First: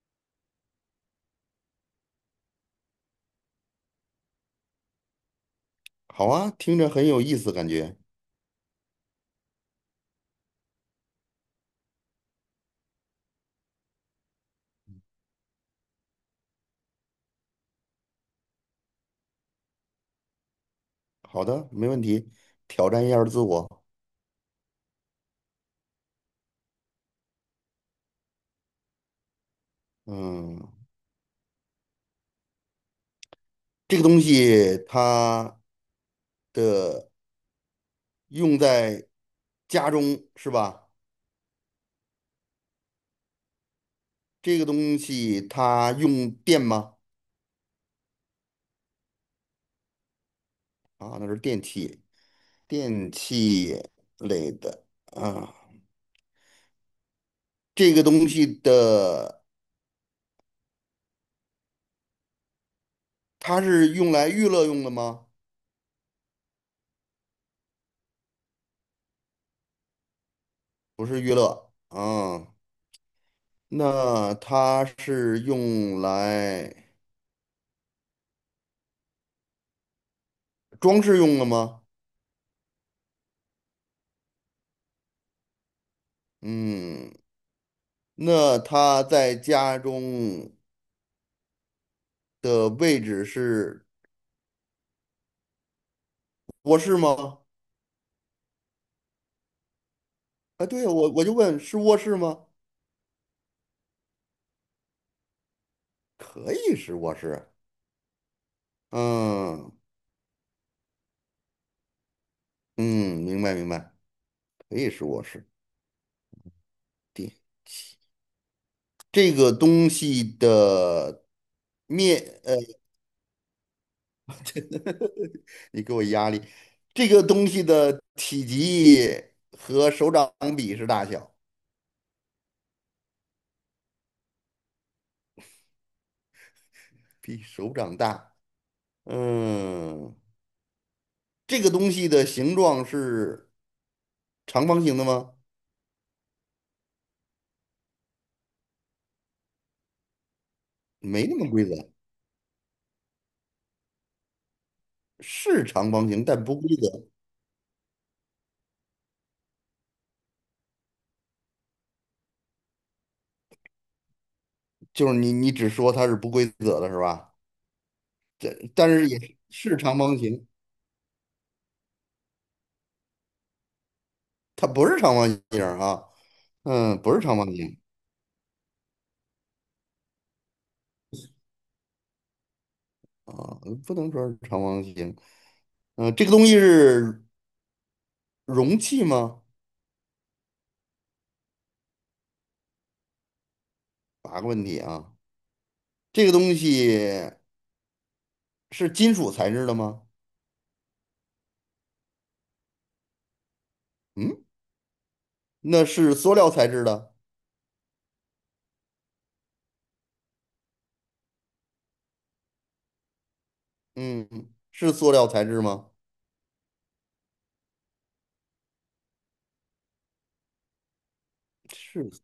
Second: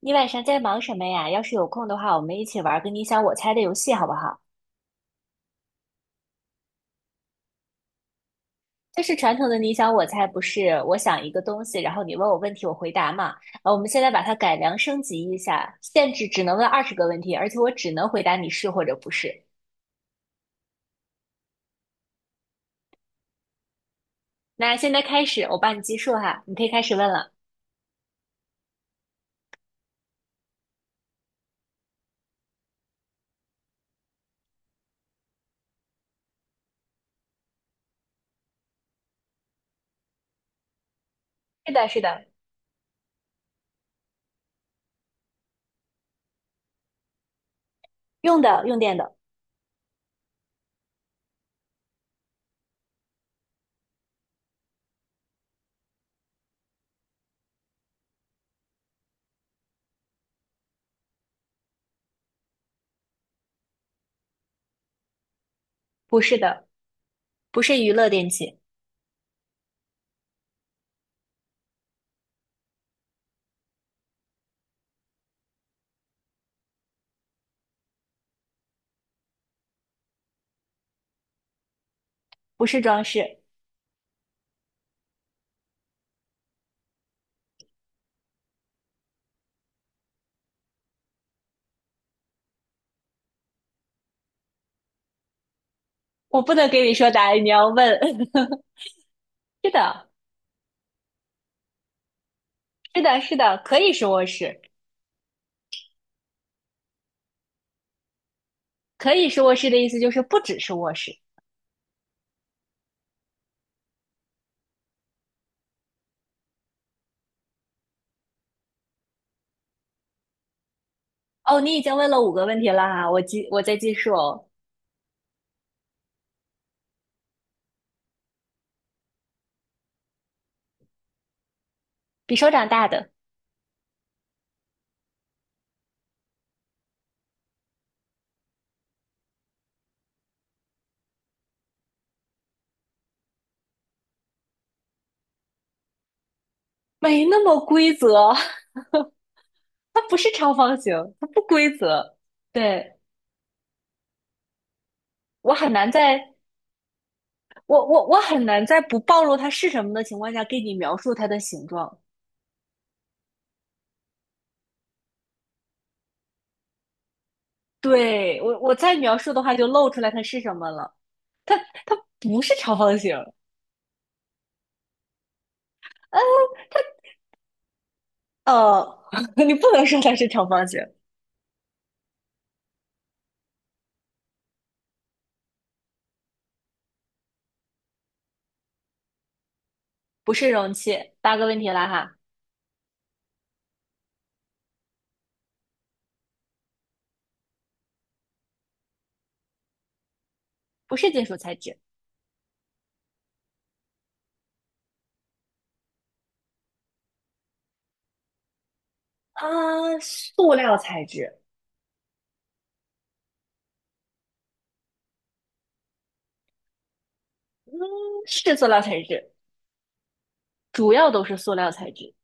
你晚上在忙什么呀？要是有空的话，我们一起玩儿个你想我猜的游戏，好不好？好啊，听着很有意思，感觉。就是传统的你想我猜，不是我想一个东西，然后你问我问题，我回答嘛。我们现在把它改良升级一下，限制只能问20个问题，而且我只能回答你是或者不是。好的，没问题，挑战一下自我。那现在开始，我帮你计数哈，你可以开始问了。嗯，这个东西它的用在家中是吧？是的，是的。这个东西它用电吗？用的，用电的。啊，那是电器，电器类的啊。这个东西的它是用来娱乐用的吗？不是的，不是娱乐电器。不是娱乐啊，那它是用来装饰用的吗？不是装饰。嗯，那他在家中的位置是我不能卧给你室说答吗？案，你要问。是的，啊，对呀，我就问是卧室吗？是的，是的，可以说是卧室。可以是卧室。可以是卧室嗯的意思就是不只是卧室。嗯，明白明白，可以是卧室。对，这个东西的哦，你已经问面，了五个问题了哈，我在记数哦。你给我压力。这个东西的体积和手掌比是大小，比手掌大的。比手掌大。嗯，这个东西的形状是长方形的吗？没那么规则，它不是长方形，它没那不么规规则，则。对，我是很难长方形，在但不规则。我很难在不暴露它是什么的情况下给你描述它的形状。就是你只说它是不规则的是吧？对，我这我但再是描也述是的话就是露长出来方它是形，什么了，它不是长方形。它不是长方形啊，嗯嗯，不是长方形呃，你不能说它是长方形。啊，不能说是长方形。嗯，这个东西是容器吗？不是容器。八个问题了哈。八个问题啊，这个东西是金属材质的吗？不是金属材质。嗯，那是塑料材质的，啊，塑料材质。嗯，是塑料材质吗？是塑料材质，主要都是塑料材质。是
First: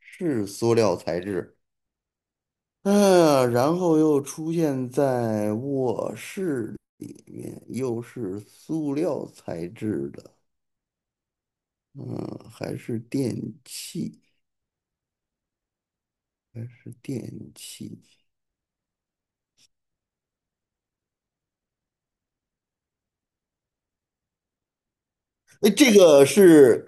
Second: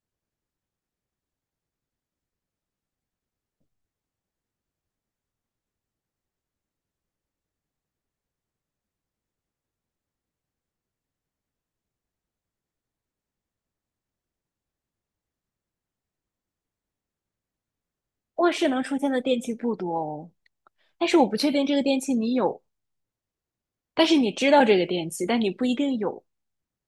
是塑料材质，嗯，然后又出现在卧室里面，又是塑料材质的，嗯，还是电器，还是电器。卧室能出现的电器不多哦，但是我不确定这个电器你有，但是你知道这个电器，但你不哎，一这定有。个是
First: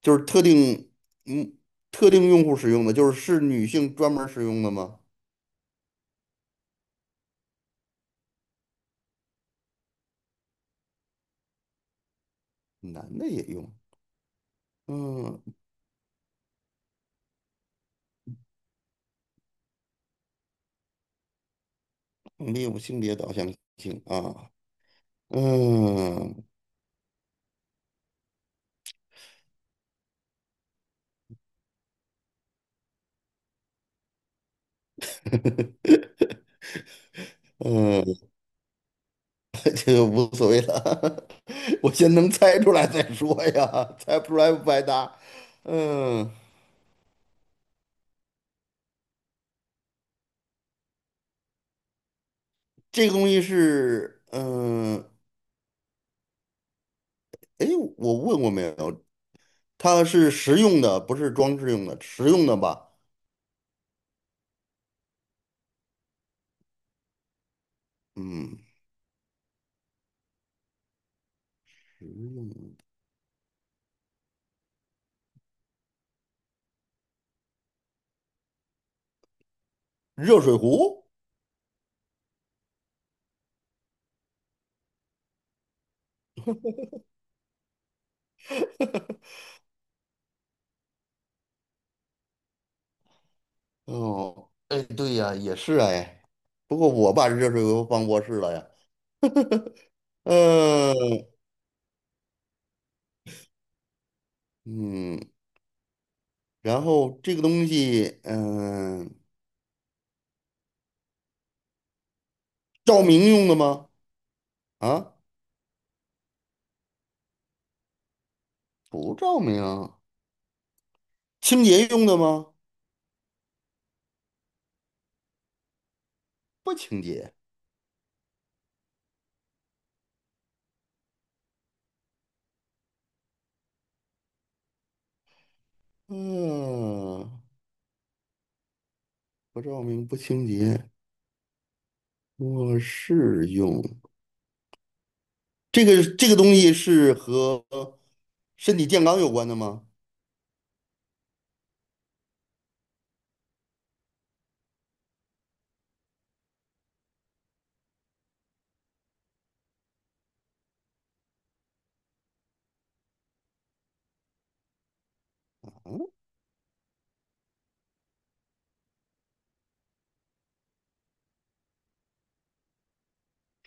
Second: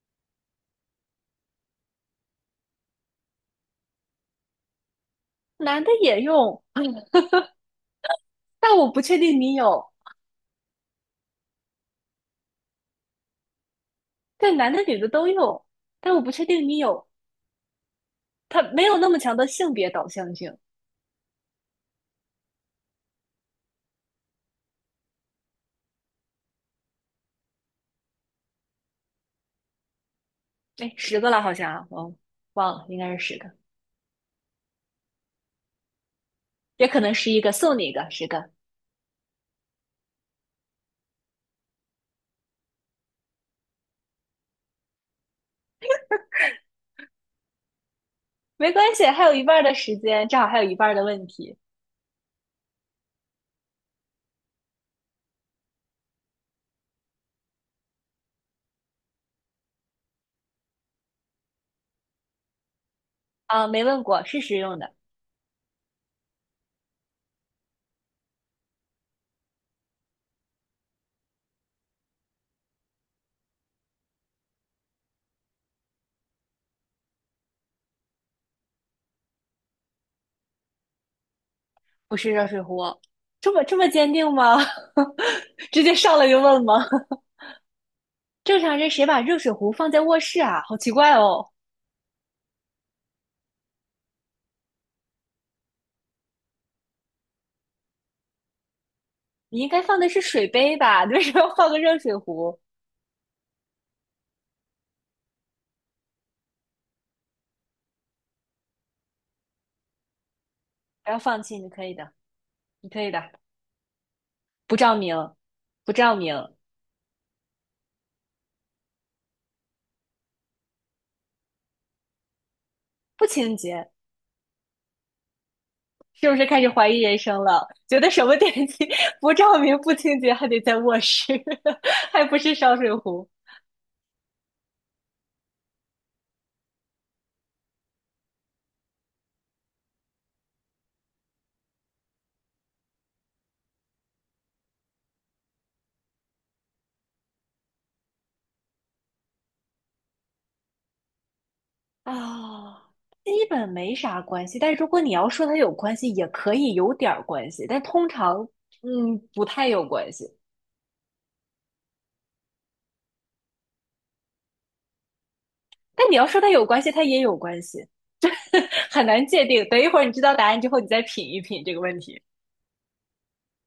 就是特定，嗯，特定用户使用的，就是是女性专门儿使用的吗？男的也用，但我不确定你有。男的也用，对，男的女的都嗯，用，但我不确定你有。它没有那么强的性别导向性。没有性别导向性啊，嗯，哎，十个了好像啊，我忘了，应该是十个，也可能11个，送你一个，十嗯，个。 这个无所谓了，我先能猜出来再说呀，猜不出来不白搭。嗯，没关系，还有一半儿的时间，正好还有一半儿的问题。这个东西是，嗯，哎，我问过没有？它是实用的，不是装饰用的，实用的吧？啊，没问过，是实用的。嗯，实用的热水壶。不是热水壶。这么这么坚定吗？直接上来就问吗？正常人谁把热水壶放在卧室啊？好奇怪哦！哦，哎，对呀，也是哎，不过我把热水壶放卧室了呀。你应该放的是水杯吧？你为嗯什么要放个热水壶？嗯，然后这个东西，嗯，不要放弃，你可以的，你可照以明的。用的吗？不照啊？明。不照明。不照明，清洁用的吗？不清洁。是不是开始不怀疑清人洁。生了？觉得什么电器 不照明、不清洁，还得在卧室，还不是烧水壶？嗯，不照明不清洁，卧室用。这个东西是和身体健康有关的吗？啊，基本没啥关系。但如果你要说它有关系，也可以有点儿关系，但通常，嗯，不太有关系。嗯，但你要说它有关系，它也有关系，很难界定。等一会儿你知道答案之后，你再品一品这个问题。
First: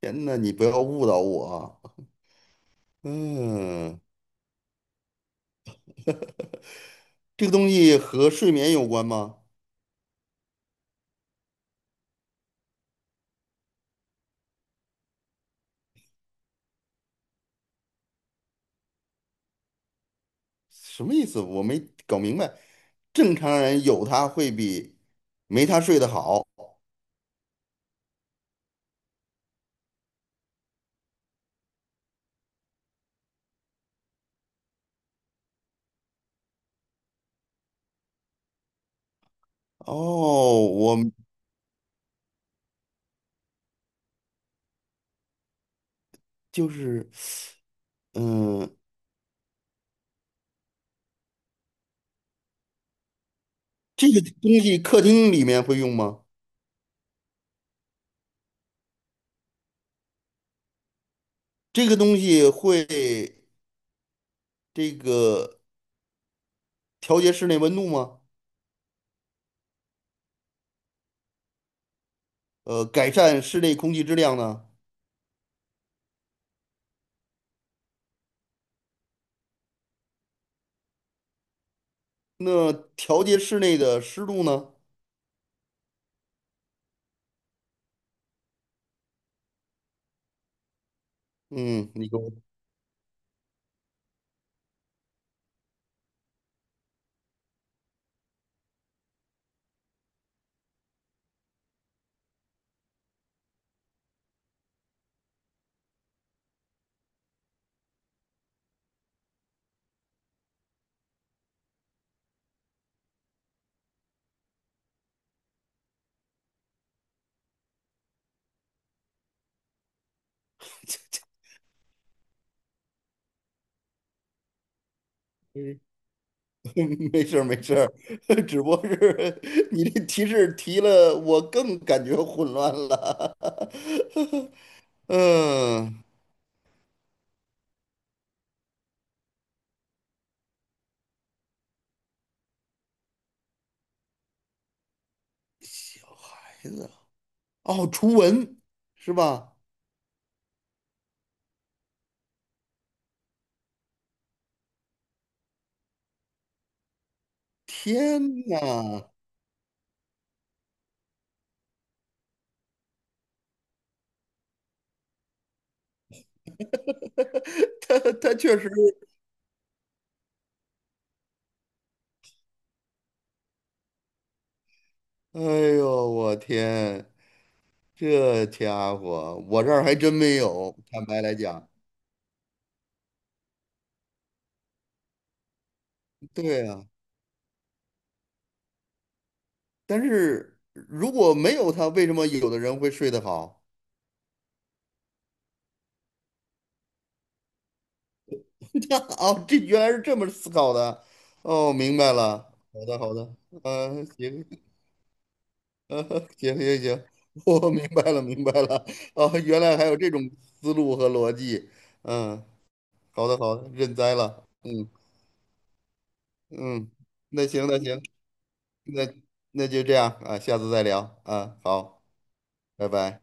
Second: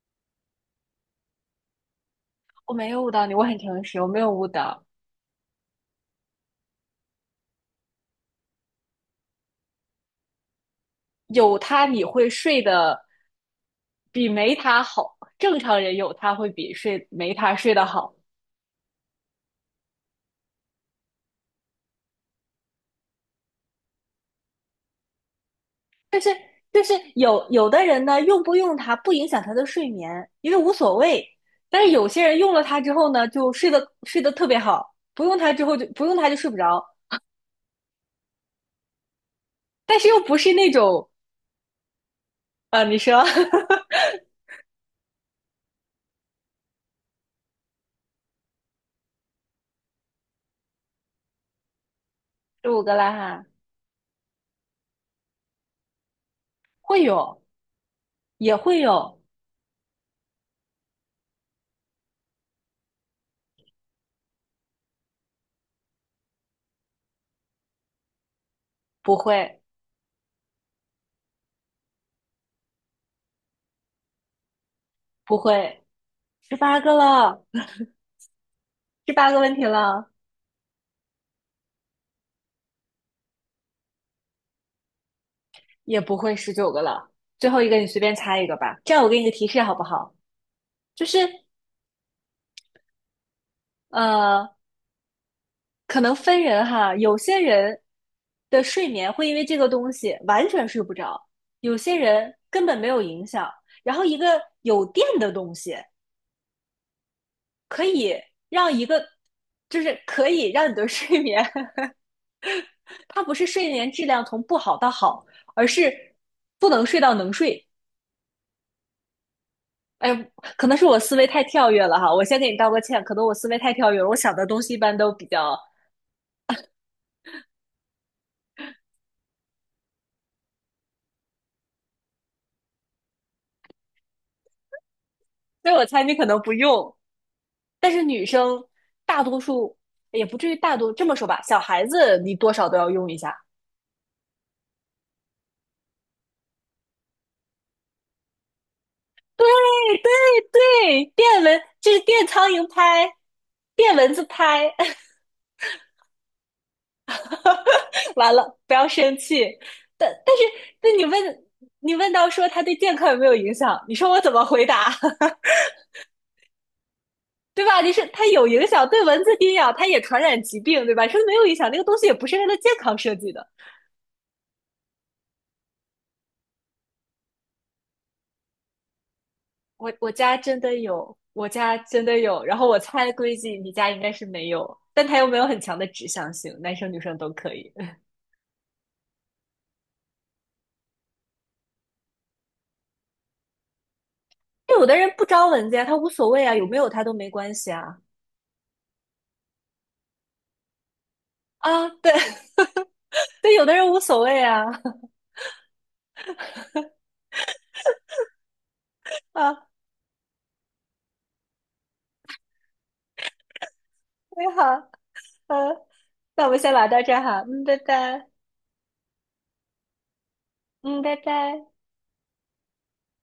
天呐，你不要误导我啊。我没有误导你，我很诚嗯，实，我没有误导。这个东西和睡眠有关吗？有它你会睡得比没它好，正常人有它会比睡没它睡得好。什么意思？我没搞明白。正常人有它会比没它睡得好。就是有的人呢，用不用它不影响他的睡眠，因为无所谓。但是有些人用了它之后呢，就睡得特别好，不用它之后就睡不着。哦，但是又不是那我种你说 就是。嗯，15个了哈。这个东西客厅里面会用吗？会有也会有。这个东西会这个调节室内温度吗？不会。改善室内空气质量呢？不会，十八个了，十八个问题了。那调节室内的湿度呢？也不会。19个了。最后一个你随便猜一个吧，这样我给你个提示好不好？就是嗯，你给我，呃，可能分人哈，有些人的睡眠会因为这个东西完全睡不着，有些人根本没有影响。然后一个有电的东西可以让一个，就是可以让你的 睡眠，它不是睡眠质量从不好到好，而是不能睡到能睡。哎，可能是我思维太跳跃了哈，我先给你道个歉，可能我思维太跳跃了，我想的东西一般都比较，嗯 没事儿没事儿，只不过是 你这提示提了，我更感觉混乱了。所以我猜嗯，你可能不用。但是女生大多数也不至于大多这么说吧，小孩子你多少都要用一下。小孩子哦，除蚊是对吧？对对，电蚊就是电苍蝇拍，电蚊子拍。天完了，不要呐，生气。但是那你问到说它对健康有没有影响，你说我怎么回答？对吧？你他是它他有确影实。响，对蚊子叮咬它也传染疾病，对吧？说没有影响，那个东西也不是为了健康设计的。哎呦，我天，这家伙，我这儿我还我真没家真有。的坦有，白来我讲，家真的有。然后我猜估计你家应该是没有，但它又没有很强的指向性，对男啊，生女生都可以。但是如果没有他，为什么有的人会睡得好？有的人不招蚊子呀，他无所谓啊，有没有他都没关系啊。这哦，这原来是这么思考的。哦，啊，明对，白了。好 的，好的。对，有的人无嗯、所谓行，啊。行行行，我明白了，明白了。哦，原啊，来还有这种思路和逻辑。嗯，好的，好的，认栽了。你好，嗯呃，那我们先聊嗯，到这儿哈，那嗯，行，拜那行。拜，那那就这样啊，下次再嗯，拜聊啊，拜。好，拜拜。